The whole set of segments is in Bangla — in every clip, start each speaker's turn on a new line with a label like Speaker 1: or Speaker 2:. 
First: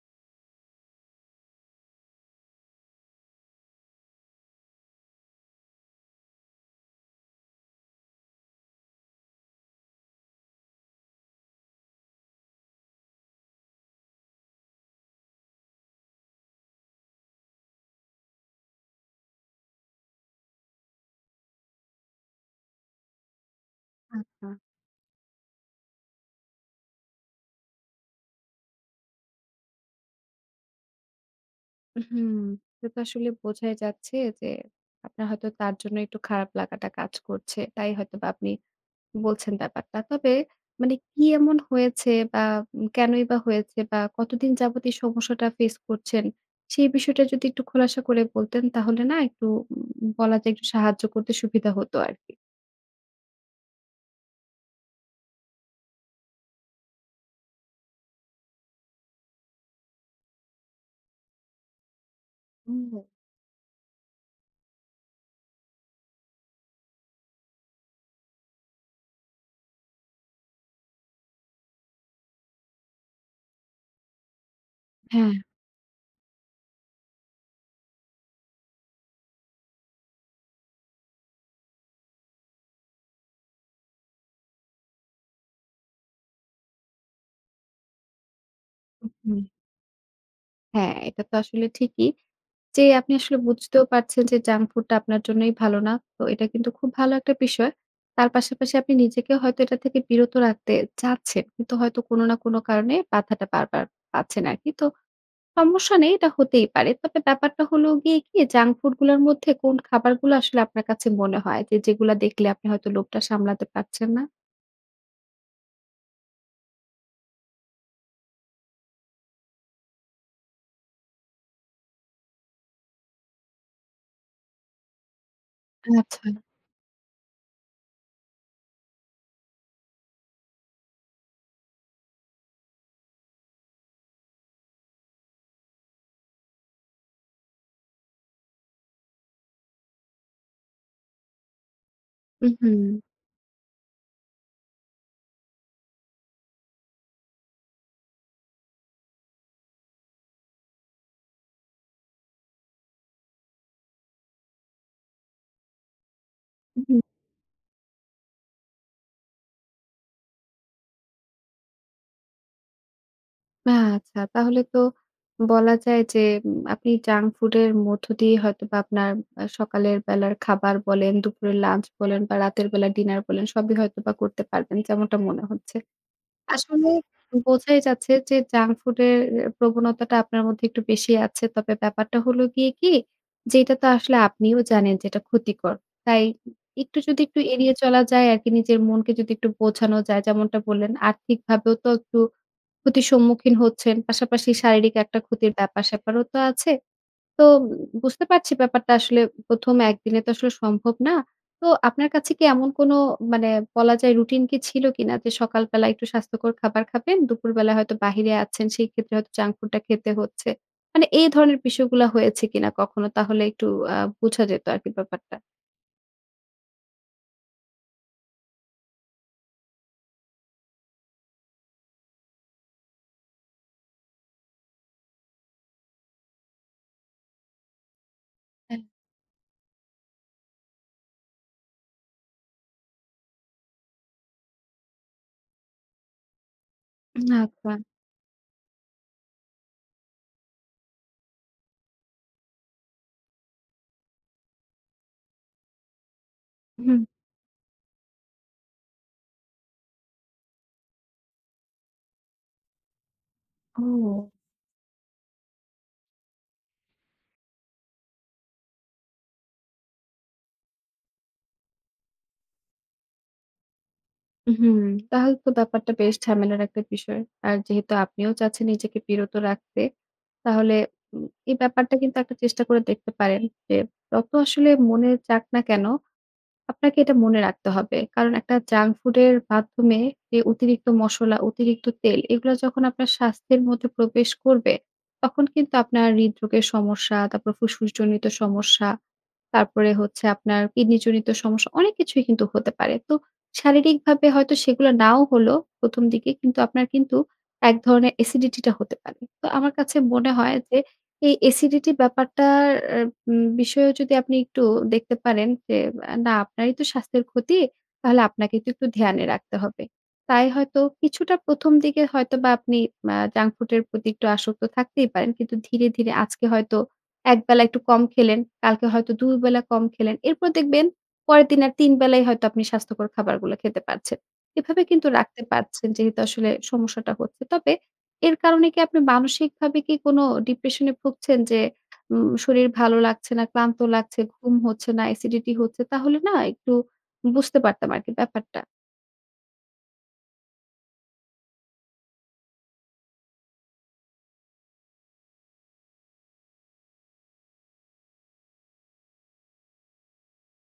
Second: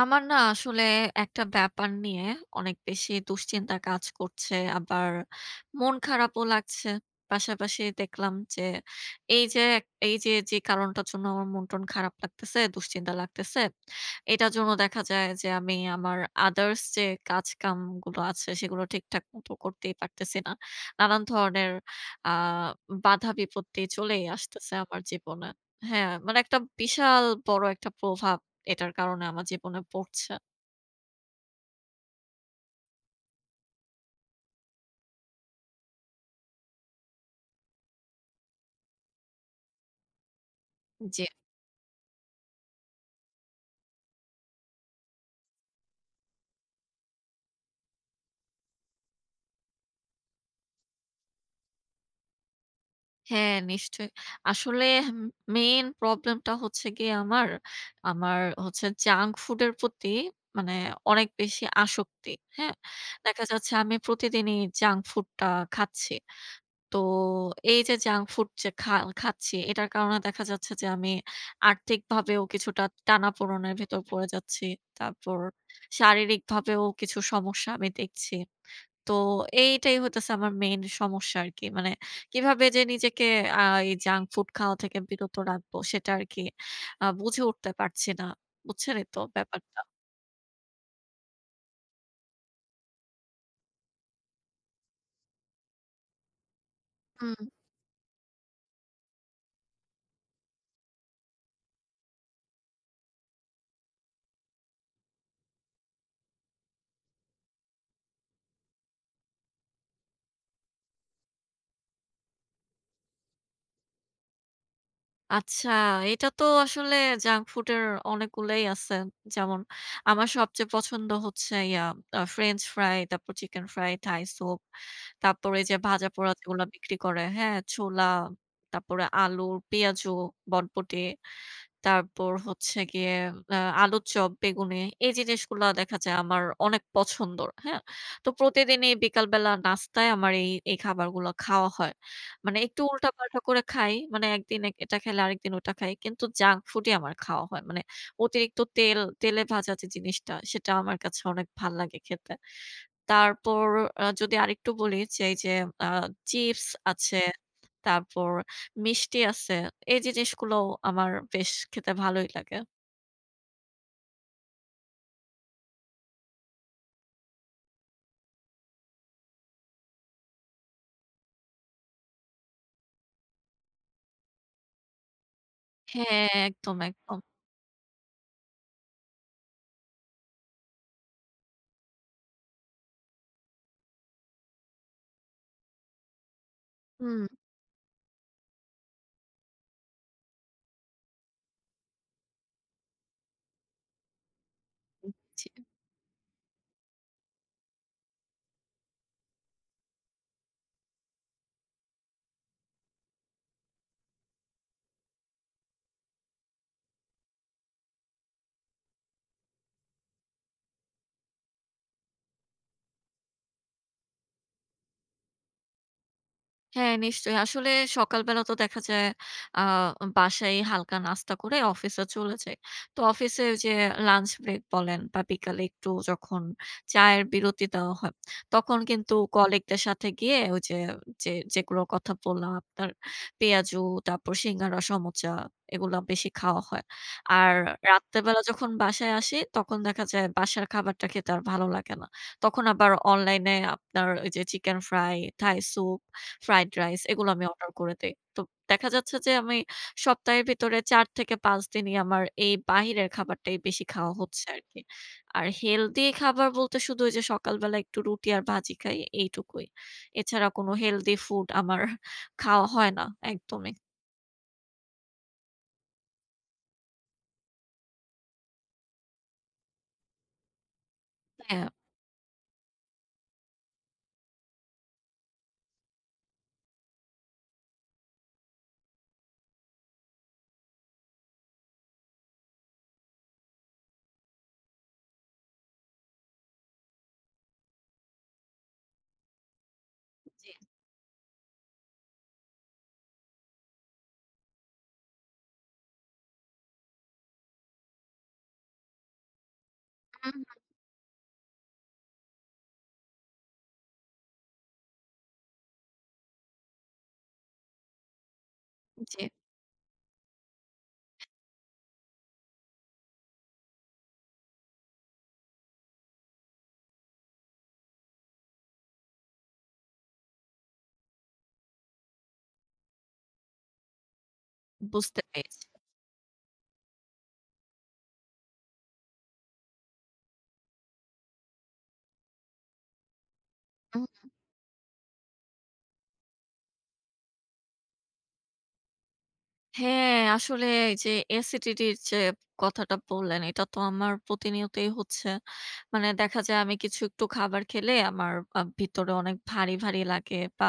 Speaker 1: আমার না আসলে একটা ব্যাপার নিয়ে অনেক বেশি দুশ্চিন্তা কাজ করছে আবার মন খারাপও লাগছে। পাশাপাশি দেখলাম যে, এই যে এক এই যে, যে কারণটার জন্য আমার মনটন খারাপ লাগতেছে, দুশ্চিন্তা লাগতেছে, এটার জন্য দেখা যায় যে আমি আমার others যে কাজকামগুলো আছে সেগুলো ঠিকঠাক মতো করতেই পারতেছি না। নানান ধরনের আ বাধা বিপত্তি চলেই
Speaker 2: উম-হুম।
Speaker 1: আসতেছে আমার জীবনে হ্যাঁ, মানে একটা বিশাল বড় একটা প্রভাব এটার কারণে আমার জীবনে পড়ছে।
Speaker 2: উম-হুম। এটা আসলে বোঝাই যাচ্ছে যে আপনার হয়তো তার জন্য একটু খারাপ লাগাটা কাজ করছে, তাই হয়তোবা আপনি বলছেন ব্যাপারটা। তবে মানে
Speaker 1: জি।
Speaker 2: কি এমন হয়েছে? বা উম কেনই বা হয়েছে বা কতদিন যাবৎ এই সমস্যাটা ফেইস করছেন? সেই বিষয়টা যদি একটু খোলাসা করে বলতেন তাহলে না একটু উম বলা যায় একটু সাহায্য করতে সুবিধা হতো আরকি।
Speaker 1: হ্যাঁ নিশ্চয়ই। আসলে হুম মেইন প্রবলেমটা হচ্ছে গিয়ে আমার, আমার হচ্ছে junk food এর প্রতি মানে অনেক বেশি আসক্তি, হ্যাঁ?
Speaker 2: হুম।
Speaker 1: দেখা যাচ্ছে আমি প্রতিদিনই জাঙ্ক ফুডটা খাচ্ছি। তো এই যে জাঙ্ক ফুড যে খা খাচ্ছি, এটার কারণে দেখা যাচ্ছে যে আমি আর্থিকভাবেও কিছুটা টানাপোড়নের ভেতর পড়ে যাচ্ছি।
Speaker 2: হ্যাঁ।
Speaker 1: তারপর শারীরিকভাবেও কিছু সমস্যা আমি দেখছি। তো এইটাই হইতেছে আমার মেইন সমস্যা আরকি। মানে কিভাবে যে নিজেকে আ এই জাঙ্ক ফুড খাওয়া থেকে বিরত রাখবো সেটা আরকি আ বুঝে উঠতে পারছি না। বুঝছেনই তো
Speaker 2: উম-হুম।
Speaker 1: ব্যাপারটা?
Speaker 2: হ্যাঁ, এটা তো আসলে ঠিকই। যে আপনি আসলে বুঝতেও পারছেন যে junk food টা আপনার জন্যই ভালো না। তো এটা কিন্তু খুব ভালো একটা
Speaker 1: হুম।
Speaker 2: বিষয়। তার পাশাপাশি আপনি নিজেকে হয়তো এটা থেকে বিরত রাখতে চাচ্ছেন। কিন্তু হয়তো কোন না কোন কারণে বাধাটা বারবার পাচ্ছেন আরকি। তো, সমস্যা নেই এটা হতেই পারে। তবে ব্যাপারটা হলো গিয়ে কি junk food গুলার মধ্যে কোন খাবারগুলা আসলে আপনার কাছে মনে হয় যে, যেগুলা দেখলে আপনি হয়তো লোভটা সামলাতে পারছেন না?
Speaker 1: আচ্ছা, এইটা তো আসলে junk food এর অনেকগুলাই আছে। যেমন, আমার সবচেয়ে পছন্দ হচ্ছে ইয়া আ ফ্রেঞ্চ ফ্রাই, তারপর চিকেন ফ্রাই, থাই সুপ। তারপর এইযে ভাজা-পোড়া
Speaker 2: আচ্ছা।
Speaker 1: যেগুলা বিক্রি করে, হ্যাঁ? ছোলা, তারপরে আলু, পেয়াজু, বটবটি। তারপর হচ্ছে গিয়ে ম্যা আলুর চপ, বেগুনি এইযে জিনিসগুলা দেখা যায় আমার অনেক পছন্দর, হ্যাঁ? তো প্রতিদিনই বিকালবেলা নাস্তায় আমার এই এই খাবারগুলা খাওয়া হয়। মানে একটু
Speaker 2: উম-হুম।
Speaker 1: উল্টাপাল্টা করে খাই। মানে একদিনে এটা খেলে আরেকদিন ওটা খাই। কিন্তু junk food ই আমার খাওয়া হয়। মানে অতিরিক্ত তেল তেলে ভাজা যে জিনিসটা, সেটা আমার কাছে অনেক ভাল্লাগে খেতে। তারপর আ যদি আরেকটু বলি, যে এইযে আ চিপস
Speaker 2: উম-হুম।
Speaker 1: আছে, তারপর মিষ্টি আছে। এইযে জিনিসগুলোও আমার বেশ খেতে ভালোই লাগে।
Speaker 2: আচ্ছা। তাহলে তো বলা যায় যে, আপনি junk food এর মধ্য দিয়ে হয়তোবা আপনার সকালের বেলার খাবার বলেন দুপুরে লাঞ্চ বলেন বা রাতের বেলা ডিনার বলেন সবই হয়তোবা করতে পারবেন, যেমনটা মনে হচ্ছে।
Speaker 1: হ্যাঁঁ একদম,
Speaker 2: আসলে
Speaker 1: একদম।
Speaker 2: বোঝাই যাচ্ছে যে জাঙ্ক ফুড এর প্রবণতাটা আপনার মধ্যে একটু বেশি আছে। তবে ব্যাপারটা হলো গিয়ে কি? যেটা তো আসলে আপনিও জানেন যে এটা ক্ষতিকর। তাই একটু যদি
Speaker 1: হুম।
Speaker 2: একটু এড়িয়ে চলা যায় আরকি, নিজের মনকে যদি একটু বোঝানো যায়। যেমনটা বললেন, আর্থিকভাবেও তো একটু ক্ষতির সম্মুখীন হচ্ছেন। পাশাপাশি শারীরিক একটা
Speaker 1: বুঝছি।
Speaker 2: ক্ষতির ব্যাপার-স্যাপারও তো আছে। তো বুঝতে পারছি ব্যাপারটা আসলে প্রথম একদিনে তো আসলে সম্ভব না। তো আপনার কাছে কি এমন কোনো মানে বলা যায় রুটিন কি ছিল কিনা? যে সকালবেলা একটু স্বাস্থ্যকর খাবার খাবেন, দুপুরবেলা হয়তো বাহিরে আছেন সেই ক্ষেত্রে হয়তো জাঙ্ক ফুড টা খেতে হচ্ছে। মানে এই ধরণের বিষয়গুলা হয়েছে কিনা কখনো? তাহলে একটু আ বোঝা যেত আরকি ব্যাপারটা।
Speaker 1: হ্যাঁ নিশ্চয়ই। আসলে সকালবেলা তো দেখা যায় আ বাসায় হালকা নাস্তা করে অফিসে চলে যাই। তো অফিসে ওইযে লাঞ্চ ব্রেক বলেন বা বিকালে একটু যখন চায়ের বিরতি দেওয়া হয়, তখন
Speaker 2: হ্যাঁ।
Speaker 1: কিন্তু কলিগ দের সাথে গিয়ে ওইযে যে যেগুলো কথা বললাম, আপনার পেঁয়াজু, তারপর সিঙ্গারা, সমোচা এগুলা বেশি খাওয়া হয়।
Speaker 2: উম
Speaker 1: আর
Speaker 2: আচ্ছা।
Speaker 1: রাত্রেবেলা যখন বাসায় আসি তখন দেখা যায় বাসার খাবারটা খেতে আর ভালো লাগে না। তখন আবার অনলাইন এ আপনার ওই যে chicken fry, Thai soup, fried rice
Speaker 2: হুম।
Speaker 1: এগুলো আমি অর্ডার করে দেই। তো দেখা যাচ্ছে যে, আমি সপ্তাহের ভিতরে ৪ থেকে ৫ দিনই আমার এই বাহিরের খাবারটাই বেশি খাওয়া
Speaker 2: ও।
Speaker 1: হচ্ছে আরকি। আর হেলথি খাবার বলতে শুধু যে সকালবেলা একটু রুটি আর ভাজি খাই এইটুকুই। এছাড়া কোন হেলথি ফুড আমার খাওয়া হয় না একদমই।
Speaker 2: উম-হুম, তাহলে তো ব্যাপারটা বেশ ঝামেলার একটা বিষয়। আর যেহেতু আপনিও চাচ্ছেন নিজেকে বিরত রাখতে, তাহলে উম এই
Speaker 1: হ্যাঁ।
Speaker 2: ব্যাপারটা কিন্তু একটা চেষ্টা করে দেখতে পারেন। যে যত আসলে মনে চাক না কেন, আপনাকে এটা মনে রাখতে হবে। কারণ একটা junk food এর মাধ্যমে যে অতিরিক্ত মসলা, অতিরিক্ত তেল এগুলা যখন আপনার স্বাস্থ্যের মধ্যে প্রবেশ করবে, তখন কিন্তু আপনার হৃদরোগের সমস্যা, তারপর ফুসফুস জনিত সমস্যা, তারপরে হচ্ছে
Speaker 1: জী।
Speaker 2: আপনার কিডনি জনিত সমস্যা, অনেক কিছুই কিন্তু হতে পারে। তো শারীরিকভাবে হয়তো সেগুলো নাও হলো, ১ম দিকে কিন্তু আপনার কিন্তু এক ধরণের এসিডিটি টা হতে পারে। তো আমার কাছে মনে
Speaker 1: হুম,
Speaker 2: হয়
Speaker 1: হুম।
Speaker 2: যে এই এসিডিটি ব্যাপারটার এ উম বিষয়েও যদি আপনি একটু দেখতে পারেন যে অ্যা না আপনারই তো স্বাস্থ্যের ক্ষতি, তাহলে আপনাকে তো একটু
Speaker 1: জী।
Speaker 2: ধ্যানে রাখতে হবে। তাই হয়তো কিছুটা ১ম দিকে হয়তোবা আপনি আ junk food এর প্রতি একটু আসক্ত থাকতেই পারেন কিন্তু ধীরে, ধীরে আজকে হয়তো ১ বেলা একটু কম খেলেন, কালকে হয়তো ২ বেলা কম খেলেন। এরপর দেখবেন পরেরদিনে ৩ বেলাই হয়তো আপনি স্বাস্থ্যকর খাবারগুলা খেতে পারছেন। এভাবে কিন্তু
Speaker 1: বুঝতে
Speaker 2: রাখতে
Speaker 1: পেরেছি।
Speaker 2: পারছেন যেহেতু আসলে সমস্যাটা হচ্ছে। তবে এর কারণে কি আপনি মানসিকভাবে কি কোন ডিপ্রেশনে ভুগছেন? যে উম শরীর ভালো লাগছে না, ক্লান্ত লাগছে,
Speaker 1: উম-হুম।
Speaker 2: ঘুম হচ্ছে না, এসিডিটি হচ্ছে তাহলে না একটু উ বুঝতে পারতাম আরকি ব্যাপারটা।
Speaker 1: হ্যাঁ, আসলে এই যে acidity এর যে কথাটা বললেন এটা তো আমার প্রতিনিয়তই হচ্ছে। মানে দেখা যায় আমি কিছু একটু খাবার খেলে আমার আ ভিতরে অনেক ভারী, ভারী লাগে বা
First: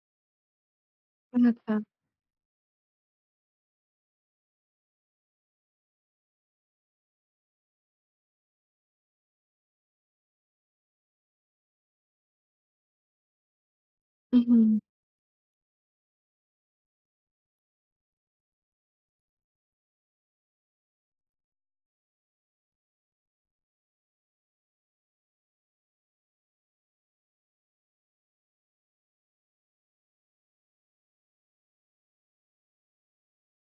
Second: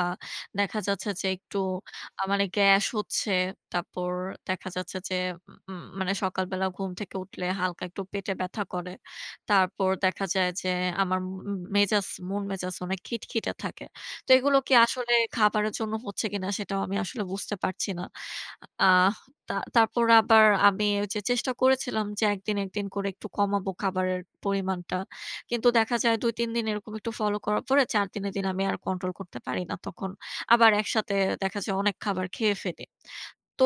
Speaker 1: দেখা যাচ্ছে যে
Speaker 2: ও
Speaker 1: একটু
Speaker 2: আচ্ছা।
Speaker 1: আ মানে গ্যাস হচ্ছে। তারপর দেখা যাচ্ছে যে উম মানে সকালবেলা ঘুম থেকে উঠলে হালকা একটু পেটে ব্যথা করে। তারপর দেখা যায় যে আমার উম মেজাজ, মন মেজাজ অনেক খিটখিটে থাকে। তো এগুলো কি
Speaker 2: হুম।
Speaker 1: আসলে খাবারের জন্য হচ্ছে কিনা? সেটাও আমি আসলে বুঝতে পারছি না। আহ তা তারপর আবার আমি ওইযে চেষ্টা করেছিলাম যে একদিন, একদিন করে একটু কমাবো খাবারের পরিমাণটা। কিন্তু দেখা যায় ২ ৩ দিন এরকম একটু ফলো করার পরে ৪ দিনের দিন আমি আর কন্ট্রোল করতে পারি না তখন, আবার একসাথে দেখা যায় অনেক খাবার খেয়ে ফেলি। তো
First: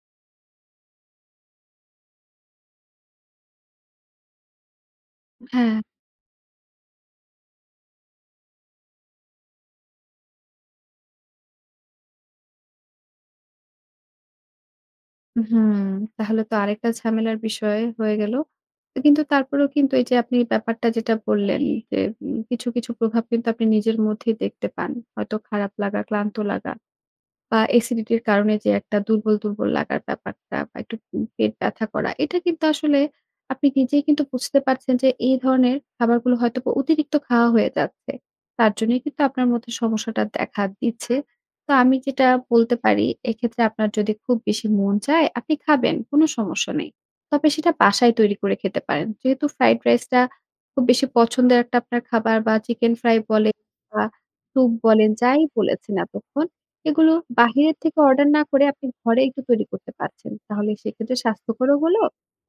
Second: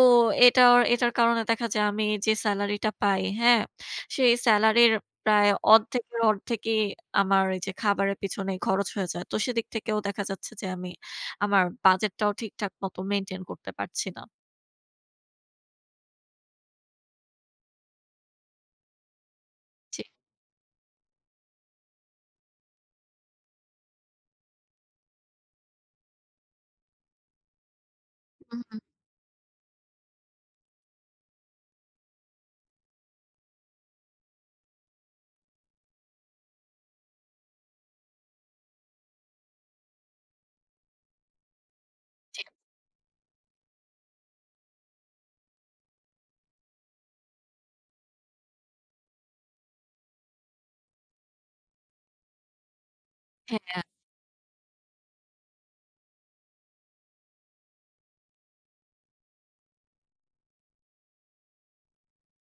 Speaker 1: এটার এটার কারণে দেখা যায় আমি যে সেলারি টা পাই হ্যাঁ? সেই সেলারির প্রায়
Speaker 2: হ্যাঁ।
Speaker 1: অর্ধেকের অর্ধেকেই আমার এই যে খাবারের পিছনেই খরচ হয়ে যায়। তো সেদিক থেকেও দেখা যাচ্ছে যে আমি আমার বাজেট টাও ঠিকঠাক মত মেইনটেইন করতে পারছি না।
Speaker 2: হুম, তাহলে তো আরেকটা ঝামেলার বিষয় হয়ে গেল। তো কিন্তু তারপরেও কিন্তু
Speaker 1: জী।
Speaker 2: এই যে আপনি ব্যাপারটা যেটা বললেন যে উম কিছু, কিছু প্রভাব কিন্তু আপনি নিজের মধ্যেই দেখতে পান। হয়তো খারাপ লাগা, ক্লান্ত লাগা বা এসিডিটির কারণে যে
Speaker 1: উম-হুম।
Speaker 2: একটা দুর্বল, দুর্বল লাগার ব্যাপারটা বা একটু উম পেট ব্যথা করা, এটা কিন্তু আসলে আপনি নিজেই কিন্তু বুঝতে পারছেন যে এই ধরনের খাবারগুলো হয়তো অতিরিক্ত খাওয়া হয়ে যাচ্ছে। তার জন্যই কিন্তু আপনার মধ্যে সমস্যাটা দেখা দিচ্ছে। তো আমি যেটা
Speaker 1: জী।
Speaker 2: বলতে পারি এক্ষেত্রে আপনার যদি খুব বেশি মন চায় আপনি খাবেন কোন সমস্যা নেই, তবে সেটা বাসায় তৈরি করে খেতে পারেন। যেহেতু ফ্রাইড রাইস টা খুব বেশি পছন্দের একটা আপনার খাবার বা চিকেন ফ্রাই বলেন
Speaker 1: হ্যাঁ।
Speaker 2: বা সুপ বলেন যাই বলেছেন এতক্ষণ। এগুলো বাহিরের থেকে অর্ডার না করে আপনি ঘরে একটু তৈরি করতে পারছেন। তাহলে সেক্ষেত্রে স্বাস্থ্যকরও হলো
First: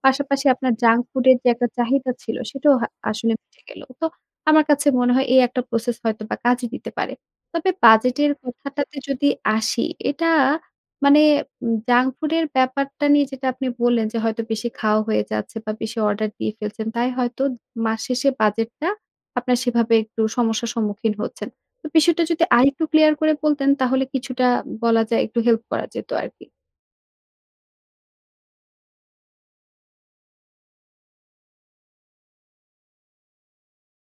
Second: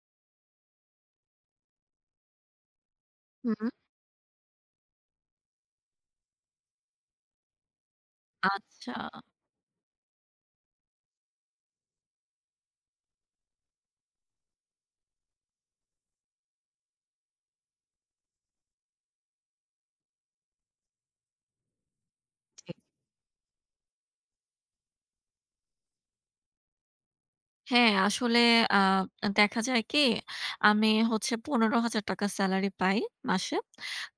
Speaker 2: পাশাপাশি আপনার junk food এর যে একটা চাহিদা ছিল সেটাও হা আসলে মিটে
Speaker 1: হুম।
Speaker 2: গেলো। তো আমার কাছে মনে হয় এই একটা process হয়তোবা কাজে দিতে পারে। তবে বাজেটের
Speaker 1: আচ্ছা।
Speaker 2: কথাটাতে যদি আসি এটা মানে জাঙ্ক ফুড এর ব্যাপারটা নিয়ে যেটা আপনি বললেন যে হয়তো বেশি খাওয়া হয়ে যাচ্ছে বা বেশি অর্ডার দিয়ে ফেলছেন। তাই হয়তো মাস শেষে বাজেট টা আপনার সেভাবে একটু সমস্যার সম্মুখীন হচ্ছেন। তো বিষয়টা যদি
Speaker 1: জী।
Speaker 2: আরেকটু ক্লিয়ার করে বলতেন তাহলে কিছুটা বলা যায় একটু হেল্প করা যেত আরকি।
Speaker 1: হ্যাঁ আসলে আ দেখা যায় কি? আমি হচ্ছে ৳১৫০০০ স্যালারি পাই মাসে।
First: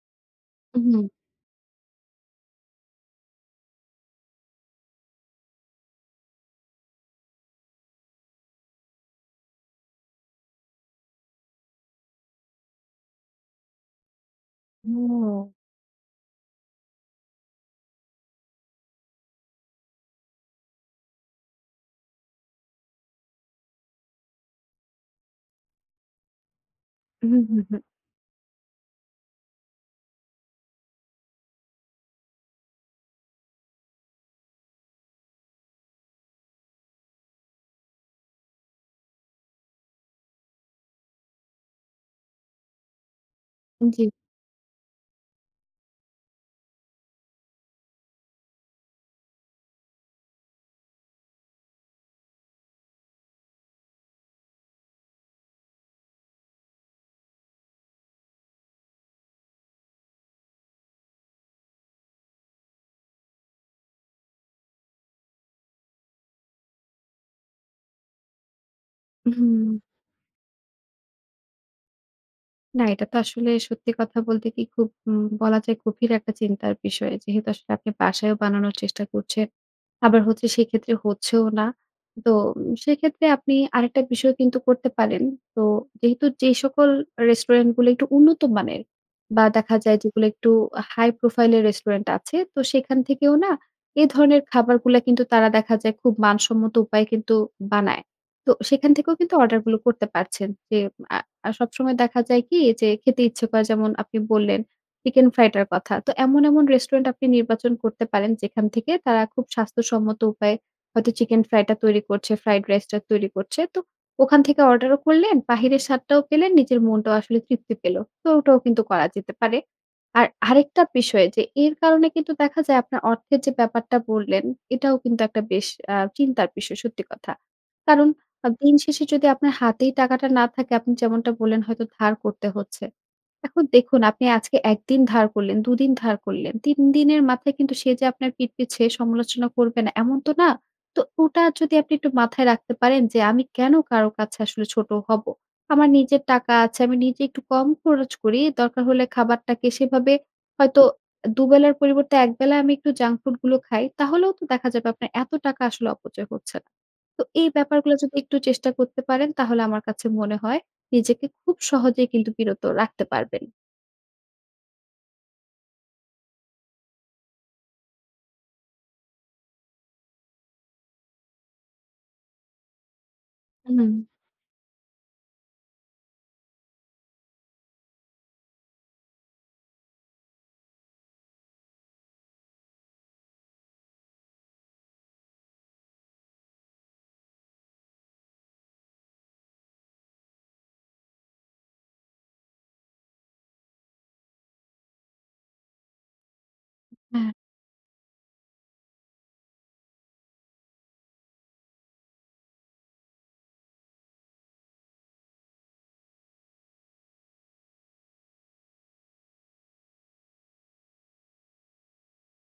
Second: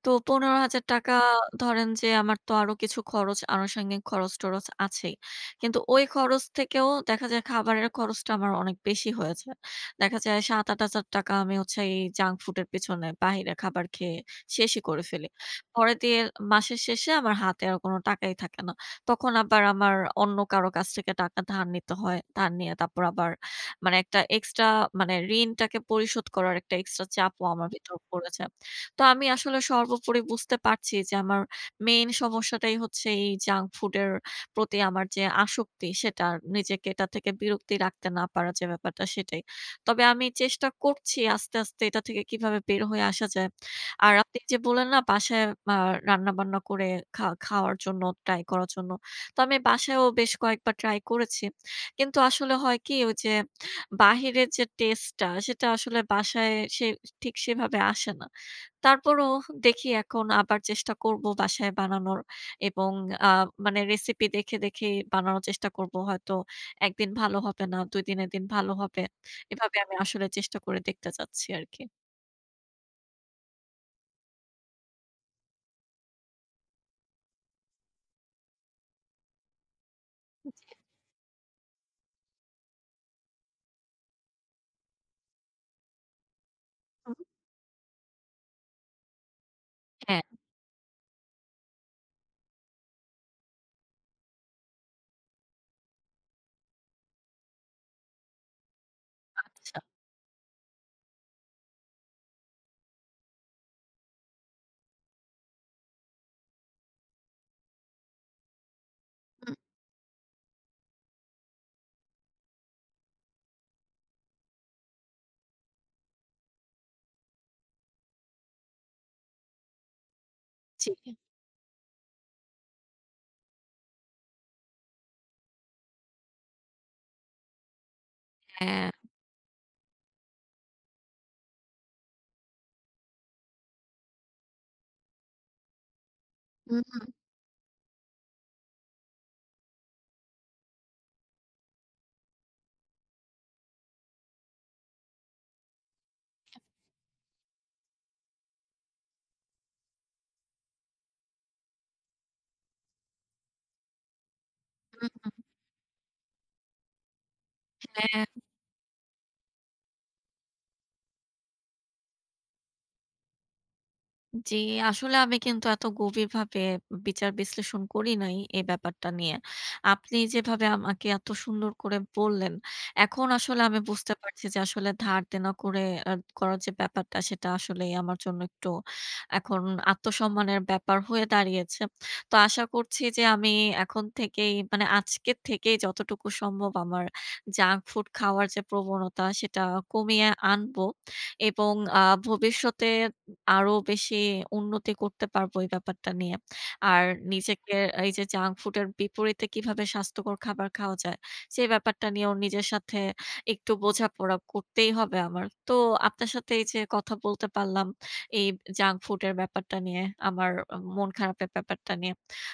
Speaker 1: তো পনেরো হাজার
Speaker 2: উম-হুম।
Speaker 1: টাকা ধরেন যে আমার তো আরও কিছু খরচ আনুষঙ্গিক খরচ-টরচ আছেই। কিন্তু ওই খরচ থেকেও দেখা যায় খাবারের খরচটা আমার অনেক বেশি হয়ে যায়। দেখা যায় ৳৭-৮০০০ আমি হচ্ছে এই জাঙ্ক ফুডের পিছনে বাহিরে খাবার খেয়ে শেষই করে ফেলি।
Speaker 2: হুম।
Speaker 1: পরে দিয়ে মাসের শেষে আমার হাতে আর কোনো টাকাই থাকে না। তখন আবার আমার অন্য কারো কাছ থেকে টাকা ধার নিতে হয়। ধার নিয়ে তারপর আবার মানে একটা এক্সট্রা মানে ঋণটাকে পরিশোধ করার একটা এক্সট্রা
Speaker 2: হুম,
Speaker 1: চাপও
Speaker 2: হুম,
Speaker 1: আমার
Speaker 2: হুম।
Speaker 1: ভিতর পড়ে যায়। তো আমি আসলে সর্বোপরি বুঝতে পারছি যে আমার মেইন সমস্যাটাই হচ্ছে এই জাঙ্ক ফুডের প্রতি আমার যে আসক্তি সেটা আর নিজেকে এটা থেকে বিরক্তি রাখতে না পারার যে ব্যাপারটা সেটাই। তবে আমি চেষ্টা করছি আস্তে, আস্তে এটা থেকে কীভাবে বের হয়ে আসা যায়।
Speaker 2: জি।
Speaker 1: আর আপনি এইযে বললেন না বাসায় আ রান্নাবান্না করে খা খাওয়ার জন্য ট্রাই করার জন্য, তো আমি বাসায়ও বেশ কয়েকবার ট্রাই করেছি। কিন্তু আসলে হয় কি? ওই যে বাহিরের যে টেস্ট টা সেটা আসলে বাসায় সে ঠিক সেভাবে আসে না। তারপরও দেখি এখন আবার চেষ্টা করব বাসায় বানানোর এবং আ মানে রেসিপি দেখে, দেখেই বানানোর চেষ্টা করব। হয়তো ১ দিন ভালো হবে না ২ দিনের দিন ভালো হবে, এভাবে
Speaker 2: উম-হুম।
Speaker 1: আমি আসলে চেষ্টা করে দেখতে চাচ্ছি আর কি।
Speaker 2: না এটা তো আসলে সত্যি কথা বলতে কি? খুব হুম বলা যায় গভীর একটা চিন্তার বিষয় যেহেতু আসলে আপনি বাসায়ও বানানোর চেষ্টা করছেন। আবার হচ্ছে সে
Speaker 1: জি।
Speaker 2: ক্ষেত্রে হচ্ছেও না। তো সে ক্ষেত্রে আপনি আরেকটা বিষয় কিন্তু করতে পারেন তো যেহেতু যে সকল
Speaker 1: উহুম।
Speaker 2: রেস্টুরেন্টগুলো একটু উন্নত মানের বা দেখা যায়
Speaker 1: হ্যাঁ।
Speaker 2: যেগুলো একটু high profile এর রেস্টুরেন্ট আছে তো সেখান থেকেও না এ ধরনের খাবারগুলা কিন্তু তারা দেখা যায় খুব মানসম্মত উপায়ে কিন্তু বানায়। তো সেখান থেকেও কিন্তু অর্ডারগুলো
Speaker 1: আচ্ছা।
Speaker 2: করতে পারছেন। যে আ সবসময় দেখা যায় কি? যে খেতে ইচ্ছে করে যেমন আপনি বললেন চিকেন ফ্রাই টার কথা তো এমন, এমন রেস্টুরেন্ট আপনি নির্বাচন করতে পারেন যেখান থেকে তারা খুব
Speaker 1: উম।
Speaker 2: স্বাস্থ্যসম্মত উপায়ে হয়তো চিকেন ফ্রাইটা তৈরি করছে ফ্রাইড রাইসটা তৈরি করছে। তো ওখান থেকে অর্ডারও করলেন, বাহিরের স্বাদটাও পেলেন, নিজের মনটাও আসলে তৃপ্তি পেল তো ওটাও কিন্তু করা যেতে পারে। আর আরেকটা
Speaker 1: জি।
Speaker 2: বিষয় যে এর কারণে কিন্তু দেখা যায় আপনার অর্থের যে ব্যাপারটা বললেন এটাও কিন্তু একটা বেশ আ চিন্তার বিষয় সত্যি কথা। কারণ আ দিন
Speaker 1: হ্যাঁ।
Speaker 2: শেষে যদি আপনার হাতেই টাকাটা না থাকে আপনি যেমনটা বললেন হয়তো ধার করতে হচ্ছে। এখন দেখুন আপনি আজকে ১ দিন ধার করলেন ২ দিন ধার করলেন ৩
Speaker 1: উম-হুম।
Speaker 2: দিনের মাথায় কিন্তু সে যে আপনার পিঠ পিছে সমালোচনা করবে না এমন তো না। তো ওটা যদি আপনি একটু মাথায় রাখতে পারেন যে আমি কেন কারো কাছে আসলে ছোট হব? আমার নিজের টাকা আছে আমি নিজে একটু কম খরচ করি দরকার হলে খাবারটাকে সেভাবে হয়তো ২ বেলার পরিবর্তে ১ বেলা আমি একটু জাঙ্ক ফুড গুলো খাই। তাহলেও তো দেখা যাবে আপনার
Speaker 1: হুম,
Speaker 2: এত
Speaker 1: হুম।
Speaker 2: টাকা আসলে অপচয় হচ্ছে না। তো এই ব্যাপারগুলো যদি
Speaker 1: হ্যাঁ।
Speaker 2: একটু চেষ্টা করতে পারেন তাহলে আমার কাছে মনে হয় নিজেকে খুব সহজেই কিন্তু বিরত রাখতে পারবেন।
Speaker 1: জি, আসলে আমি কিন্তু এত গভীরভাবে বিচার বিশ্লেষণ করি নাই এই ব্যাপারটা নিয়ে। আপনি যেভাবে আমাকে এত সুন্দর করে বললেন, এখন আসলে আমি
Speaker 2: হুম।
Speaker 1: বুঝতে পারছি যে আসলে ধারদেনা করে আ করার যে ব্যাপারটা সেটা আসলেই আমার জন্য একটু এখন আত্মসম্মানের ব্যাপার হয়ে দাঁড়িয়েছে। তো আশা করছি যে আমি এখন থেকেই মানে আজকে থেকেই যতটুকু সম্ভব আমার junk food খাওয়ার যে প্রবণতা সেটা কমিয়ে আনবো। এবং আ ভবিষ্যতে আরো বেশি উন্নতি করতে পারবো এই ব্যাপারটা নিয়ে। আর
Speaker 2: হ্যাঁ।
Speaker 1: নিজেকে এই যে junk food এর বিপরীতে কিভাবে স্বাস্থ্যকর খাবার খাওয়া যায় সে ব্যাপারটা নিয়ে নিজের সাথে একটু বোঝাপড়া করতেই হবে আমার। তো আপনার সাথে এই যে কথা বলতে পারলাম এই junk food এর ব্যাপারটা নিয়ে আমার মন খারাপের ব্যাপারটা নিয়ে,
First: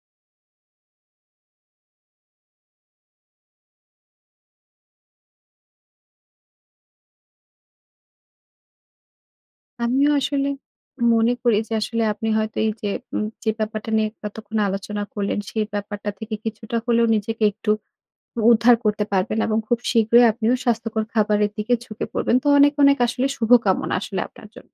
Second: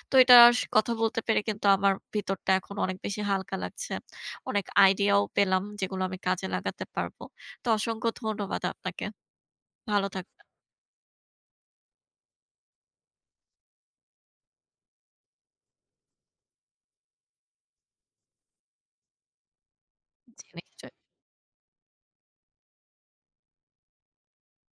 Speaker 1: তো এটা স কথা বলতে পেরে কিন্তু আমার ভিতরটা এখন অনেক বেশি হালকা লাগছে। অনেক আইডিয়াও পেলাম যেগুলো আমি কাজে লাগাতে পারবো। তো অসংখ্য ধন্যবাদ আপনাকে। ভালো
Speaker 2: আমিও
Speaker 1: থাকবেন।
Speaker 2: আসলে মনে করি যে আসলে আপনি হয়তো এই যে, যে ব্যাপারটা নিয়ে এতক্ষণ আলোচনা করলেন সেই ব্যাপারটা থেকে কিছুটা হলেও নিজেকে একটু উদ্ধার করতে পারবেন এবং খুব শীঘ্রই
Speaker 1: জি,
Speaker 2: আপনিও
Speaker 1: নিশ্চয়ই।
Speaker 2: স্বাস্থ্যকর খাবারের দিকে ঝুঁকে পড়বেন। তো অনেক, অনেক আসলে শুভকামনা আসলে আপনার জন্য।